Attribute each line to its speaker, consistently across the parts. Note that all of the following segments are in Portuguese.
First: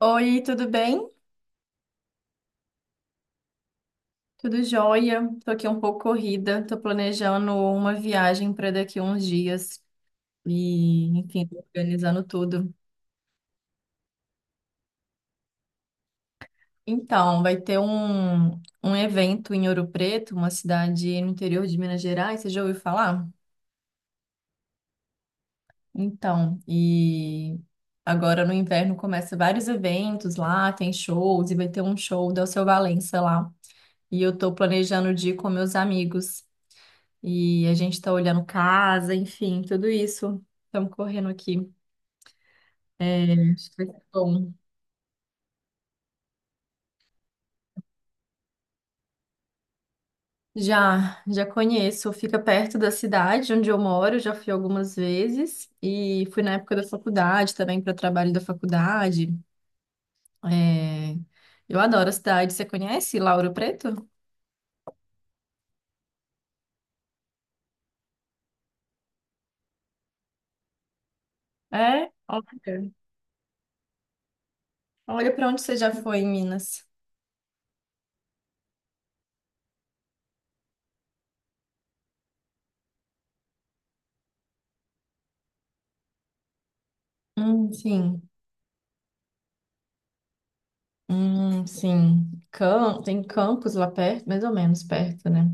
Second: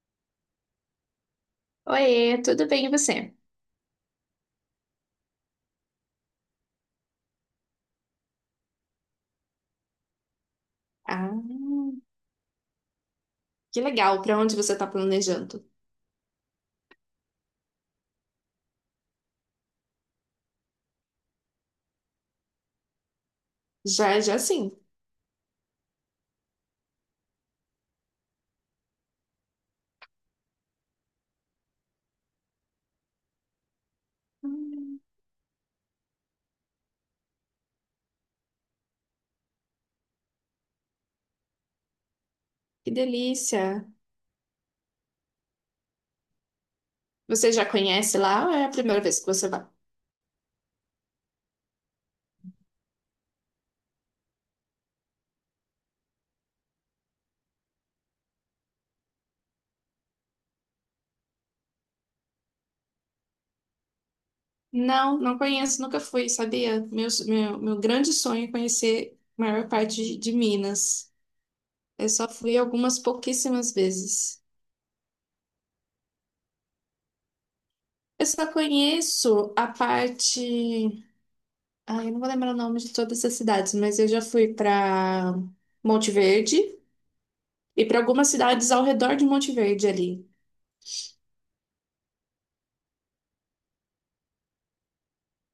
Speaker 1: Oi, tudo bem?
Speaker 2: Oiê, tudo bem e você?
Speaker 1: Tudo jóia? Tô aqui um pouco corrida, tô planejando uma viagem para daqui a uns dias e, enfim, tô
Speaker 2: Ah,
Speaker 1: organizando tudo.
Speaker 2: que legal. Para onde você está planejando?
Speaker 1: Então, vai ter um evento em Ouro Preto, uma cidade no interior de Minas Gerais, você já ouviu falar?
Speaker 2: Já, já sim.
Speaker 1: Então, e agora no inverno começa vários eventos lá, tem shows e vai ter um show do Alceu Valença lá. E eu tô
Speaker 2: Hum,
Speaker 1: planejando de ir com meus amigos. E a gente tá olhando casa, enfim, tudo isso. Estamos correndo aqui.
Speaker 2: Que
Speaker 1: É,
Speaker 2: delícia.
Speaker 1: acho que vai ser bom.
Speaker 2: Você já conhece lá ou é a primeira vez que você vai?
Speaker 1: Já, já conheço. Fica perto da cidade onde eu moro, já fui algumas vezes. E fui na época da faculdade também, para trabalho da faculdade. É, eu adoro a cidade. Você conhece Lauro Preto?
Speaker 2: Não, não conheço, nunca fui, sabia? Meu grande sonho é conhecer a maior parte de Minas. Eu
Speaker 1: É?
Speaker 2: só
Speaker 1: Olha,
Speaker 2: fui algumas pouquíssimas vezes.
Speaker 1: olha para onde você já foi em Minas.
Speaker 2: Eu só conheço a parte. Ah, eu não vou lembrar o nome de todas as cidades, mas eu já fui para Monte Verde. E para algumas
Speaker 1: Sim.
Speaker 2: cidades ao redor de Monte Verde ali.
Speaker 1: Sim. Tem campos lá perto, mais ou menos perto, né?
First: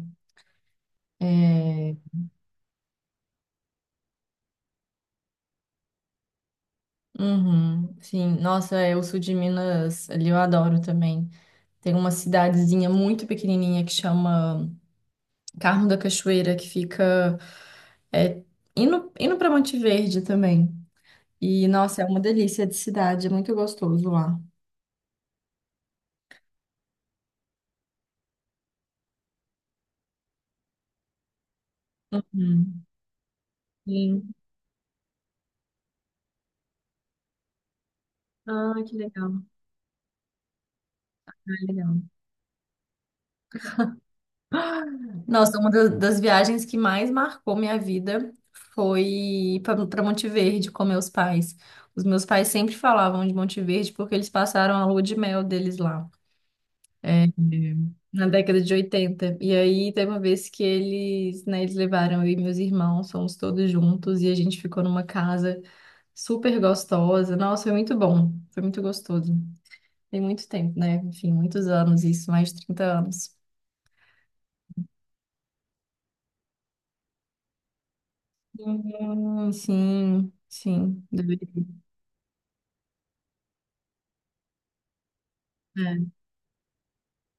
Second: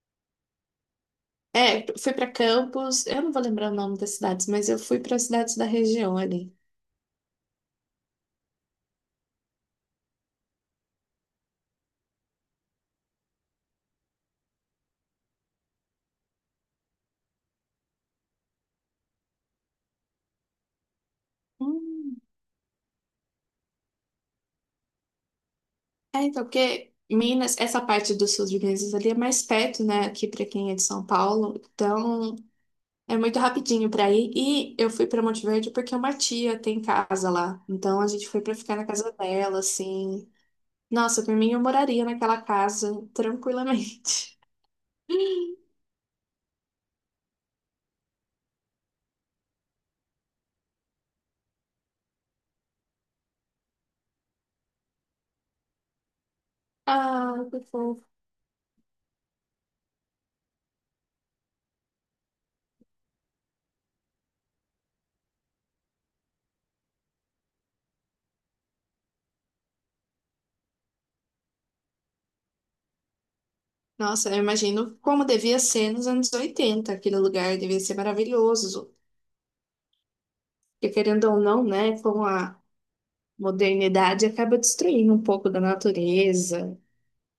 Speaker 2: É,
Speaker 1: É,
Speaker 2: fui para Campos, eu não vou lembrar o nome das cidades, mas eu fui para cidades da região ali.
Speaker 1: uhum, sim. Nossa, é, o sul de Minas, ali eu adoro também. Tem uma cidadezinha muito pequenininha que chama Carmo da Cachoeira, que fica é, indo para Monte Verde também. E, nossa, é uma
Speaker 2: Hum,
Speaker 1: delícia de cidade, é muito gostoso lá.
Speaker 2: É, então, porque Minas, essa parte do sul de Minas ali é mais perto, né, aqui para quem é de São Paulo, então
Speaker 1: Hum,
Speaker 2: é muito rapidinho para ir.
Speaker 1: sim.
Speaker 2: E eu fui para Monte Verde porque uma tia tem casa lá, então a gente foi para
Speaker 1: Ah,
Speaker 2: ficar na
Speaker 1: que
Speaker 2: casa
Speaker 1: legal.
Speaker 2: dela, assim. Nossa,
Speaker 1: Ah,
Speaker 2: por mim eu
Speaker 1: legal.
Speaker 2: moraria naquela casa tranquilamente.
Speaker 1: Nossa, uma das viagens que mais marcou minha vida foi para Monte Verde com meus pais. Os meus pais sempre falavam de Monte Verde porque eles passaram a lua de mel deles lá. É,
Speaker 2: Ah, que fofo.
Speaker 1: na década de 80. E aí tem uma vez que eles, né, eles levaram eu e meus irmãos, fomos todos juntos e a gente ficou numa casa super gostosa. Nossa, foi muito bom, foi muito gostoso. Tem muito tempo, né? Enfim, muitos anos isso, mais de 30 anos.
Speaker 2: Nossa, eu imagino como devia ser nos anos 80 aquele lugar devia ser maravilhoso.
Speaker 1: Sim,
Speaker 2: E
Speaker 1: sim,
Speaker 2: querendo ou
Speaker 1: deveria.
Speaker 2: não, né, com a modernidade acaba destruindo um pouco da
Speaker 1: É.
Speaker 2: natureza.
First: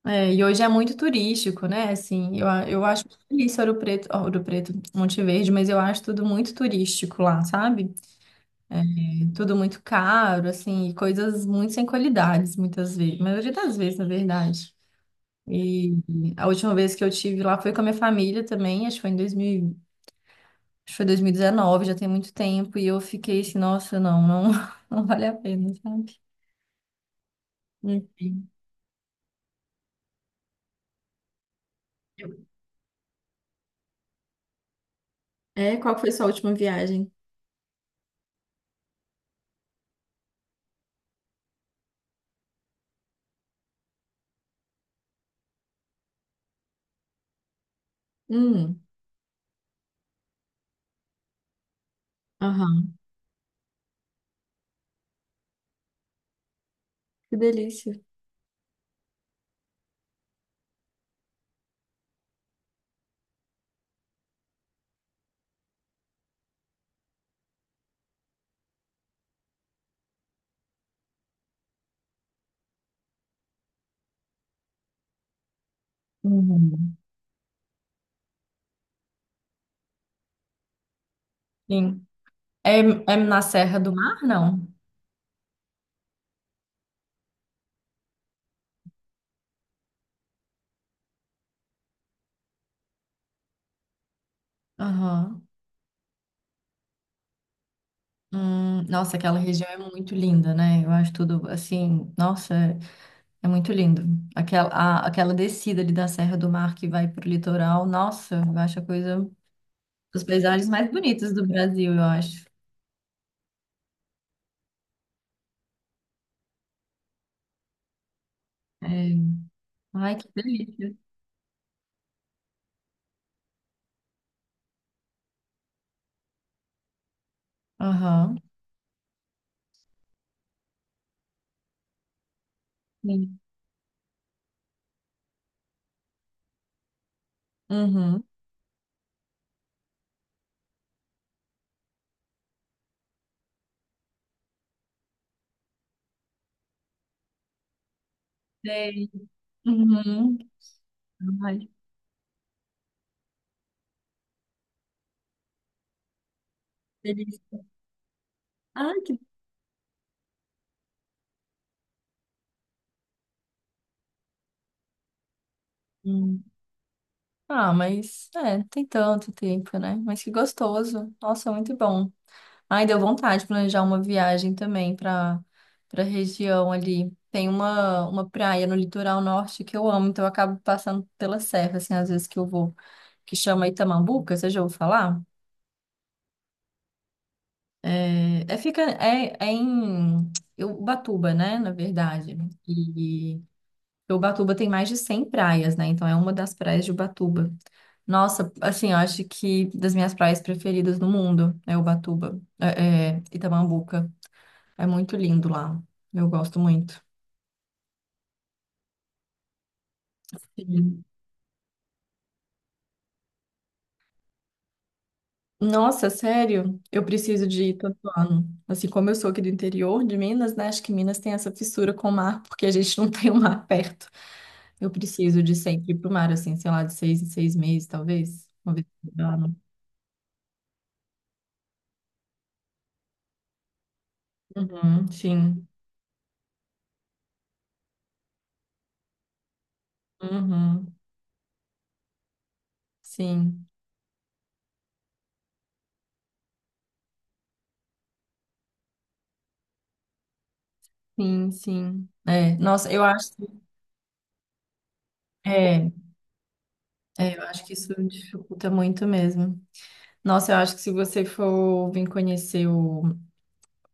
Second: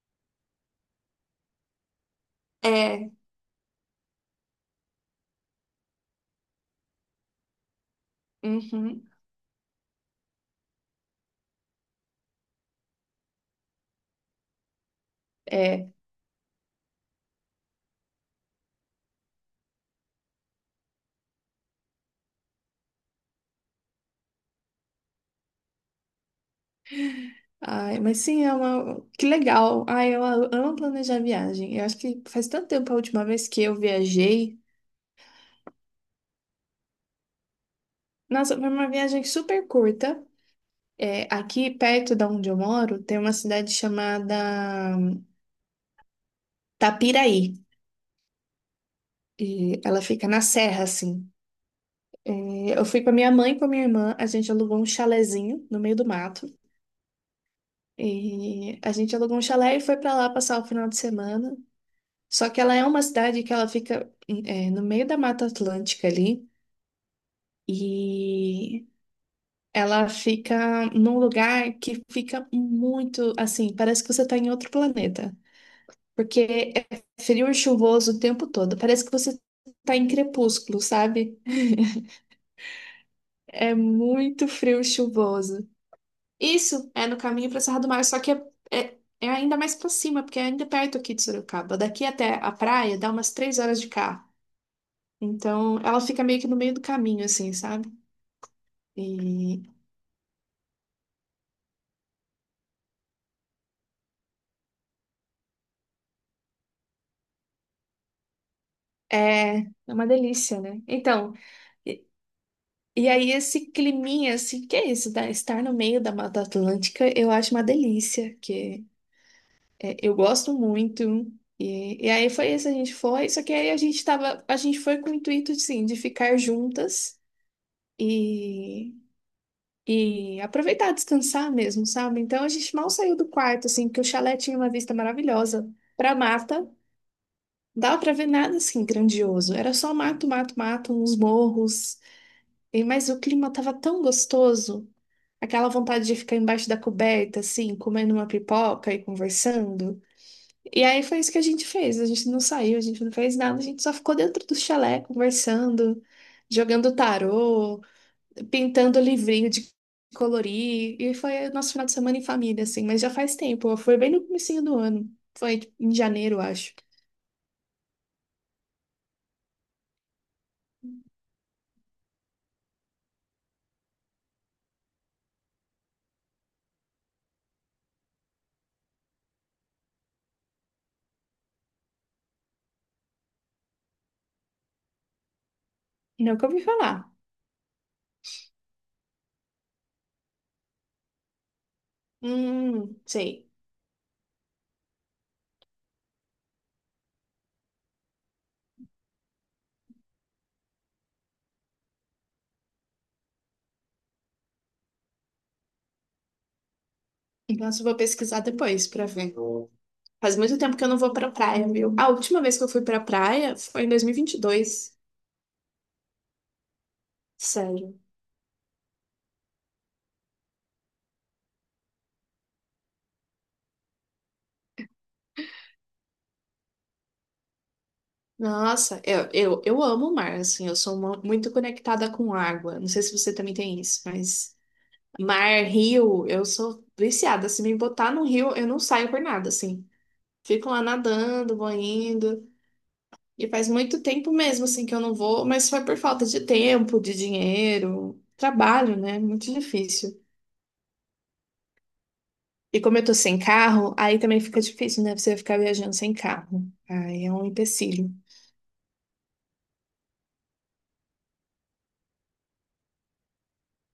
Speaker 1: É, e hoje é muito turístico, né? Assim, eu acho
Speaker 2: É,
Speaker 1: feliz Ouro Preto, Monte Verde, mas eu acho tudo muito turístico lá, sabe?
Speaker 2: uhum,
Speaker 1: Tudo muito caro, assim, e coisas muito sem qualidades, muitas vezes, maioria das vezes, na verdade.
Speaker 2: é.
Speaker 1: E a última vez que eu tive lá foi com a minha família também, acho que foi 2019, já tem muito tempo, e eu fiquei assim, nossa, não, não, não vale a pena, sabe?
Speaker 2: Ai, mas sim,
Speaker 1: Enfim.
Speaker 2: que legal. Ai, eu amo planejar viagem. Eu acho que faz tanto tempo a última vez que eu viajei.
Speaker 1: É, qual foi sua última viagem?
Speaker 2: Nossa, foi uma viagem super curta. É, aqui perto da onde eu moro, tem uma cidade chamada Tapiraí.
Speaker 1: Hum.
Speaker 2: E ela fica na serra, assim. É, eu
Speaker 1: Aham.
Speaker 2: fui com a minha mãe e com a minha irmã, a gente alugou um chalezinho no meio do mato.
Speaker 1: Que delícia.
Speaker 2: E a gente alugou um chalé e foi pra lá passar o final de semana. Só que ela é uma cidade que ela fica no meio da Mata Atlântica ali e ela fica num lugar que fica muito assim, parece que você tá em outro planeta, porque
Speaker 1: Uhum.
Speaker 2: é frio e chuvoso o tempo todo. Parece que você tá em crepúsculo, sabe?
Speaker 1: Sim. É, é na
Speaker 2: É
Speaker 1: Serra do Mar,
Speaker 2: muito
Speaker 1: não?
Speaker 2: frio e chuvoso. Isso é no caminho para Serra do Mar, só que é ainda mais para cima, porque é ainda perto aqui de Sorocaba. Daqui até a praia dá umas 3 horas de carro.
Speaker 1: Aham.
Speaker 2: Então ela fica meio que no meio do caminho, assim, sabe?
Speaker 1: Nossa, aquela
Speaker 2: E
Speaker 1: região é muito linda, né? Eu acho tudo assim, nossa. É muito lindo. Aquela, aquela descida ali da Serra do Mar que vai para o litoral, nossa, eu acho a coisa
Speaker 2: é uma
Speaker 1: dos
Speaker 2: delícia,
Speaker 1: paisagens
Speaker 2: né?
Speaker 1: mais bonitos
Speaker 2: Então,
Speaker 1: do Brasil, eu
Speaker 2: e,
Speaker 1: acho.
Speaker 2: e aí esse climinha, assim, que é isso? Estar no meio da Mata Atlântica, eu acho uma delícia, que
Speaker 1: É.
Speaker 2: eu
Speaker 1: Ai, que
Speaker 2: gosto
Speaker 1: delícia.
Speaker 2: muito. E aí foi isso, a gente foi, só que aí a gente foi com o intuito, assim, de ficar juntas.
Speaker 1: Aham.
Speaker 2: E E aproveitar, descansar mesmo, sabe? Então a gente mal saiu do
Speaker 1: Sim.
Speaker 2: quarto, assim, porque o chalé tinha uma vista maravilhosa pra mata. Dava pra
Speaker 1: Uhum.
Speaker 2: ver nada assim grandioso. Era só mato, mato, mato, uns morros. E, mas o clima tava tão gostoso. Aquela vontade de ficar embaixo da coberta, assim, comendo uma pipoca e
Speaker 1: Sei.
Speaker 2: conversando.
Speaker 1: Uhum.
Speaker 2: E aí foi isso que a
Speaker 1: Ai,
Speaker 2: gente
Speaker 1: que
Speaker 2: fez. A gente não saiu, a gente não fez nada, a gente só ficou dentro do chalé conversando, jogando
Speaker 1: delícia.
Speaker 2: tarô
Speaker 1: Ai,
Speaker 2: pintando
Speaker 1: que.
Speaker 2: livrinho de colorir. E foi o nosso final de semana em família, assim, mas já faz tempo. Foi bem no comecinho do ano. Foi tipo, em janeiro, acho.
Speaker 1: Ah, mas é, tem tanto tempo, né? Mas que gostoso. Nossa, muito bom. Ai, deu vontade de planejar uma viagem também para região ali. Tem uma praia no litoral norte que eu amo, então eu acabo passando pela serra, assim, às vezes que eu vou, que chama Itamambuca, você já ouviu falar?
Speaker 2: Não que eu ouvi falar.
Speaker 1: É em Ubatuba, né, na verdade.
Speaker 2: Sei.
Speaker 1: Ubatuba tem mais de 100 praias, né? Então é uma das praias de Ubatuba. Nossa, assim, eu acho que das minhas praias preferidas no mundo é Ubatuba, Itamambuca. É muito lindo lá. Eu gosto muito.
Speaker 2: Então eu vou pesquisar depois pra ver. Faz muito tempo que eu não
Speaker 1: Sim.
Speaker 2: vou pra praia, viu? A última vez que eu fui pra praia foi em 2022.
Speaker 1: Nossa, sério? Eu preciso de ir
Speaker 2: Sério.
Speaker 1: todo ano. Assim, como eu sou aqui do interior de Minas, né? Acho que Minas tem essa fissura com o mar, porque a gente não tem o mar perto. Eu preciso de sempre ir pro mar, assim, sei lá, de 6 em 6 meses, talvez. Uma vez
Speaker 2: Nossa,
Speaker 1: por
Speaker 2: eu,
Speaker 1: ano.
Speaker 2: eu, eu amo o mar, assim, eu sou muito conectada com água. Não sei se você também tem isso, mas
Speaker 1: Uhum,
Speaker 2: mar,
Speaker 1: sim.
Speaker 2: rio, eu sou viciada. Se me botar no rio, eu não saio por nada, assim. Fico lá
Speaker 1: Uhum.
Speaker 2: nadando, vou indo. E
Speaker 1: Sim,
Speaker 2: faz muito tempo mesmo, assim, que eu não vou, mas foi por falta de tempo, de dinheiro, trabalho, né? Muito difícil.
Speaker 1: sim, sim. É,
Speaker 2: E
Speaker 1: nossa,
Speaker 2: como
Speaker 1: eu
Speaker 2: eu tô
Speaker 1: acho
Speaker 2: sem
Speaker 1: que,
Speaker 2: carro, aí também fica difícil, né? Você ficar
Speaker 1: é,
Speaker 2: viajando sem carro. Aí é
Speaker 1: é, eu
Speaker 2: um
Speaker 1: acho que isso
Speaker 2: empecilho.
Speaker 1: dificulta muito mesmo. Nossa, eu acho que se você for vir conhecer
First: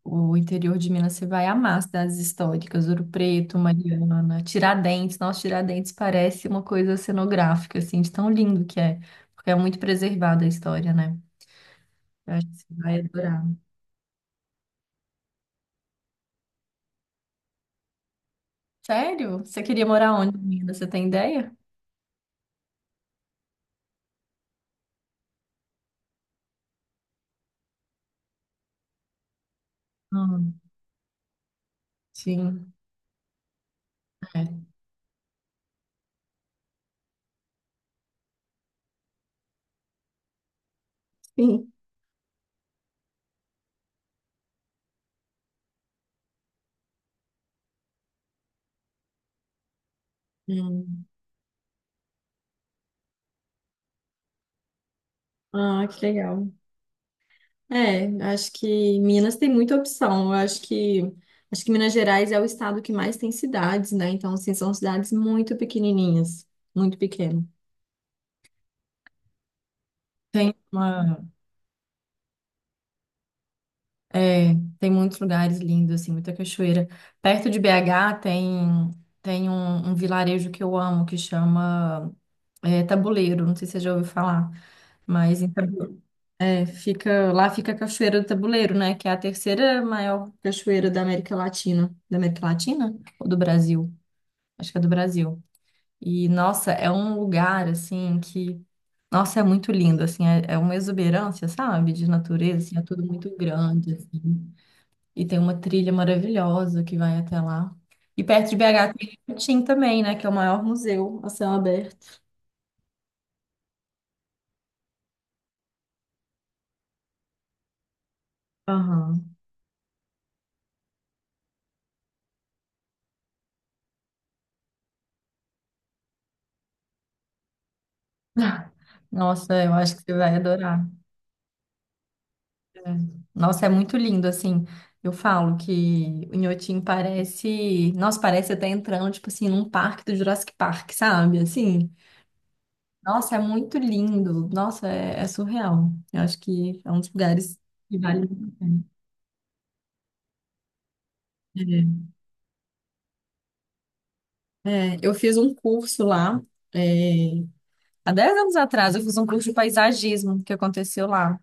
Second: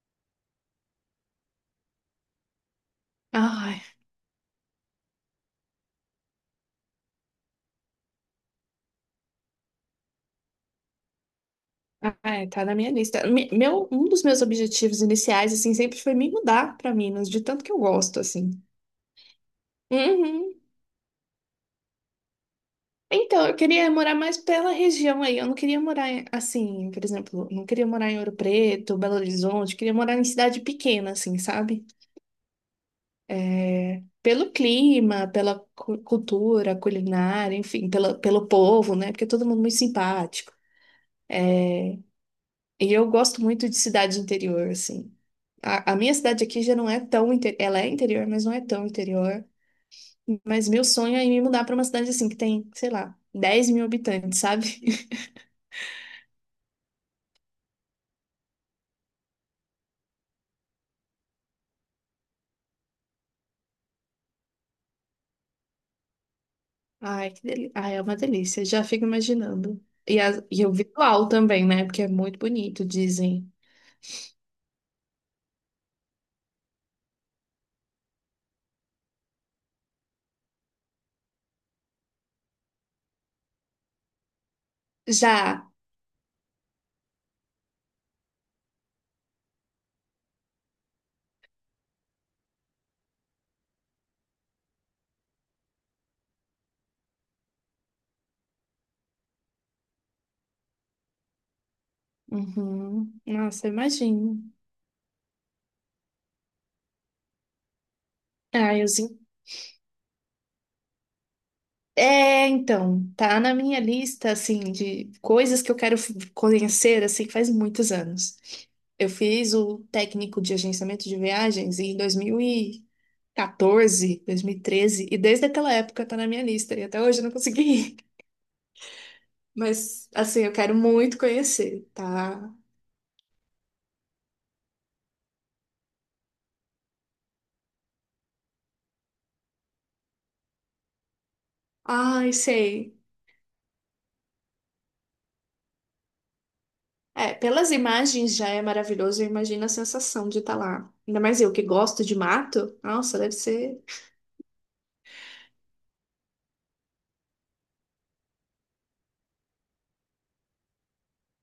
Speaker 1: o interior de Minas, você vai amar as cidades históricas, Ouro Preto,
Speaker 2: Ai,
Speaker 1: Mariana, Tiradentes. Nossa, Tiradentes parece uma coisa cenográfica, assim, de tão lindo que é, porque é muito preservada a história, né? Eu
Speaker 2: ai,
Speaker 1: acho que
Speaker 2: tá
Speaker 1: você
Speaker 2: na minha
Speaker 1: vai
Speaker 2: lista.
Speaker 1: adorar.
Speaker 2: Meu, um dos meus objetivos iniciais, assim, sempre foi me mudar pra Minas, de tanto que eu gosto, assim.
Speaker 1: Sério? Você queria morar onde,
Speaker 2: Uhum.
Speaker 1: Minas? Você tem ideia?
Speaker 2: Então, eu queria morar mais pela região aí. Eu não queria morar assim, por exemplo, não queria morar em Ouro Preto, Belo Horizonte, queria morar em
Speaker 1: Hum,
Speaker 2: cidade pequena, assim, sabe?
Speaker 1: sim.
Speaker 2: É, pelo
Speaker 1: É.
Speaker 2: clima, pela cultura, culinária, enfim, pela, pelo povo, né? Porque é todo mundo muito simpático.
Speaker 1: Sim.
Speaker 2: E eu gosto muito de cidade interior, assim. A minha cidade aqui já não é tão interior, ela é interior, mas não é tão interior. Mas meu
Speaker 1: Hum.
Speaker 2: sonho é me mudar para uma cidade assim que tem, sei lá, 10 mil habitantes, sabe?
Speaker 1: Ah, que legal. É, acho que Minas tem muita opção. Eu acho que Minas Gerais é o estado que mais tem cidades, né? Então, assim, são cidades muito pequenininhas, muito
Speaker 2: Ai, que
Speaker 1: pequeno.
Speaker 2: delícia. Ai, é uma delícia. Já fico imaginando. E,
Speaker 1: Tem
Speaker 2: e o visual
Speaker 1: uma,
Speaker 2: também, né? Porque é muito bonito, dizem.
Speaker 1: é, Tem muitos lugares lindos, assim, muita cachoeira. Perto de BH tem um, vilarejo que eu amo, que chama, é, Tabuleiro, não sei se você já ouviu falar, mas em
Speaker 2: Já.
Speaker 1: Tabu-. É, fica, lá fica a Cachoeira do Tabuleiro, né? Que é a terceira maior cachoeira da América Latina. Da América Latina? Ou do Brasil? Acho que é do Brasil. E, nossa, é um lugar, assim, que... Nossa, é muito lindo, assim. É, é uma exuberância, sabe? De natureza, assim. É tudo
Speaker 2: Uhum.
Speaker 1: muito
Speaker 2: Nossa,
Speaker 1: grande,
Speaker 2: imagino.
Speaker 1: assim. E tem uma trilha maravilhosa que vai até lá. E perto de
Speaker 2: Ai, eu
Speaker 1: BH tem
Speaker 2: sim.
Speaker 1: o Tim também, né? Que é o maior museu a céu aberto.
Speaker 2: É, então, tá na minha lista, assim, de coisas que eu quero conhecer, assim, que faz muitos anos. Eu
Speaker 1: Aham.
Speaker 2: fiz o técnico de agenciamento de viagens em 2014, 2013, e 14, 2013, e desde aquela época tá na minha lista, e até hoje eu não consegui ir.
Speaker 1: Nossa, eu acho que
Speaker 2: Mas,
Speaker 1: você vai
Speaker 2: assim, eu quero
Speaker 1: adorar.
Speaker 2: muito conhecer, tá?
Speaker 1: É. Nossa, é muito lindo, assim. Eu falo que o Inhotim parece. Nossa, parece até entrando, tipo assim, num parque do Jurassic Park, sabe? Assim.
Speaker 2: Ai, sei.
Speaker 1: Nossa, é muito lindo. Nossa, é, é surreal. Eu acho que é um dos
Speaker 2: É,
Speaker 1: lugares
Speaker 2: pelas
Speaker 1: que vale
Speaker 2: imagens já é
Speaker 1: muito a
Speaker 2: maravilhoso, eu imagino a sensação de estar lá. Ainda mais eu que gosto
Speaker 1: pena.
Speaker 2: de mato. Nossa, deve ser.
Speaker 1: É. É, eu fiz um curso lá. É, há 10 anos atrás, eu fiz um curso de paisagismo que aconteceu lá.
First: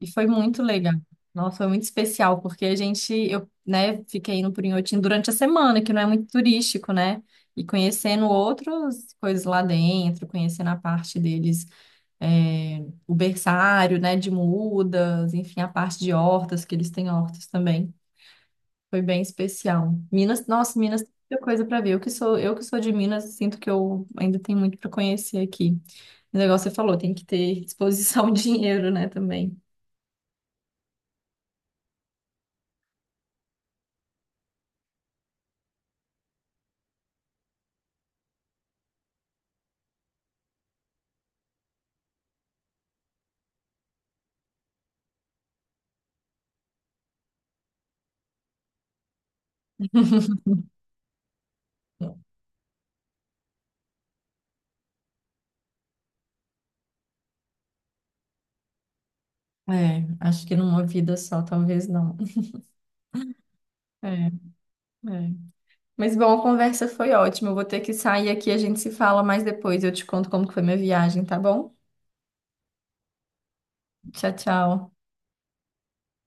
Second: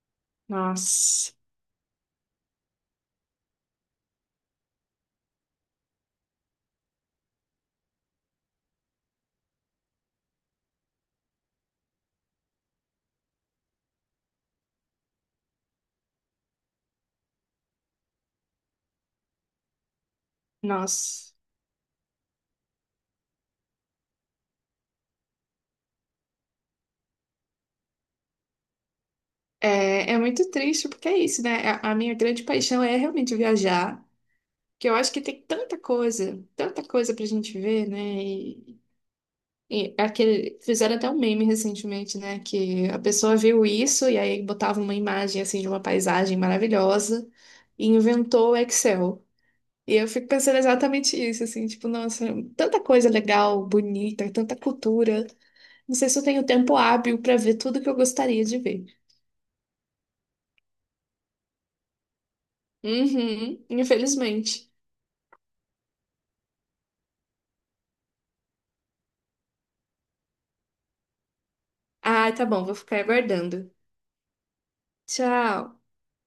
Speaker 1: E foi muito legal.
Speaker 2: Nossa,
Speaker 1: Nossa, foi muito especial, porque a gente, eu, né, fiquei indo por Inhotim durante a semana, que não é muito turístico, né? E conhecendo outras coisas lá dentro, conhecendo a parte deles, é, o berçário, né, de mudas, enfim, a parte de hortas, que eles têm hortas também. Foi bem especial. Minas, nossa, Minas tem
Speaker 2: nossa.
Speaker 1: muita coisa para ver. Eu que sou de Minas, sinto que eu ainda tenho muito para conhecer aqui. O negócio você falou, tem que ter disposição, dinheiro, né, também.
Speaker 2: É muito triste, porque é isso, né? A minha grande paixão é realmente viajar, que eu acho que tem tanta coisa pra gente ver, né? E aquele, fizeram até um meme recentemente, né? Que a pessoa viu isso e aí botava uma imagem assim de uma paisagem maravilhosa e inventou o Excel. E eu fico pensando exatamente isso, assim, tipo, nossa, tanta coisa legal, bonita, tanta cultura. Não sei se eu tenho tempo hábil para ver tudo que eu gostaria de ver.
Speaker 1: É, acho que numa vida só, talvez não.
Speaker 2: Uhum,
Speaker 1: É,
Speaker 2: infelizmente.
Speaker 1: é. Mas bom, a conversa foi ótima. Eu vou ter que sair aqui, a gente se fala mais depois. Eu te conto como que foi minha viagem, tá bom?
Speaker 2: Ai, tá bom, vou ficar aguardando.
Speaker 1: Tchau, tchau.
Speaker 2: Tchau.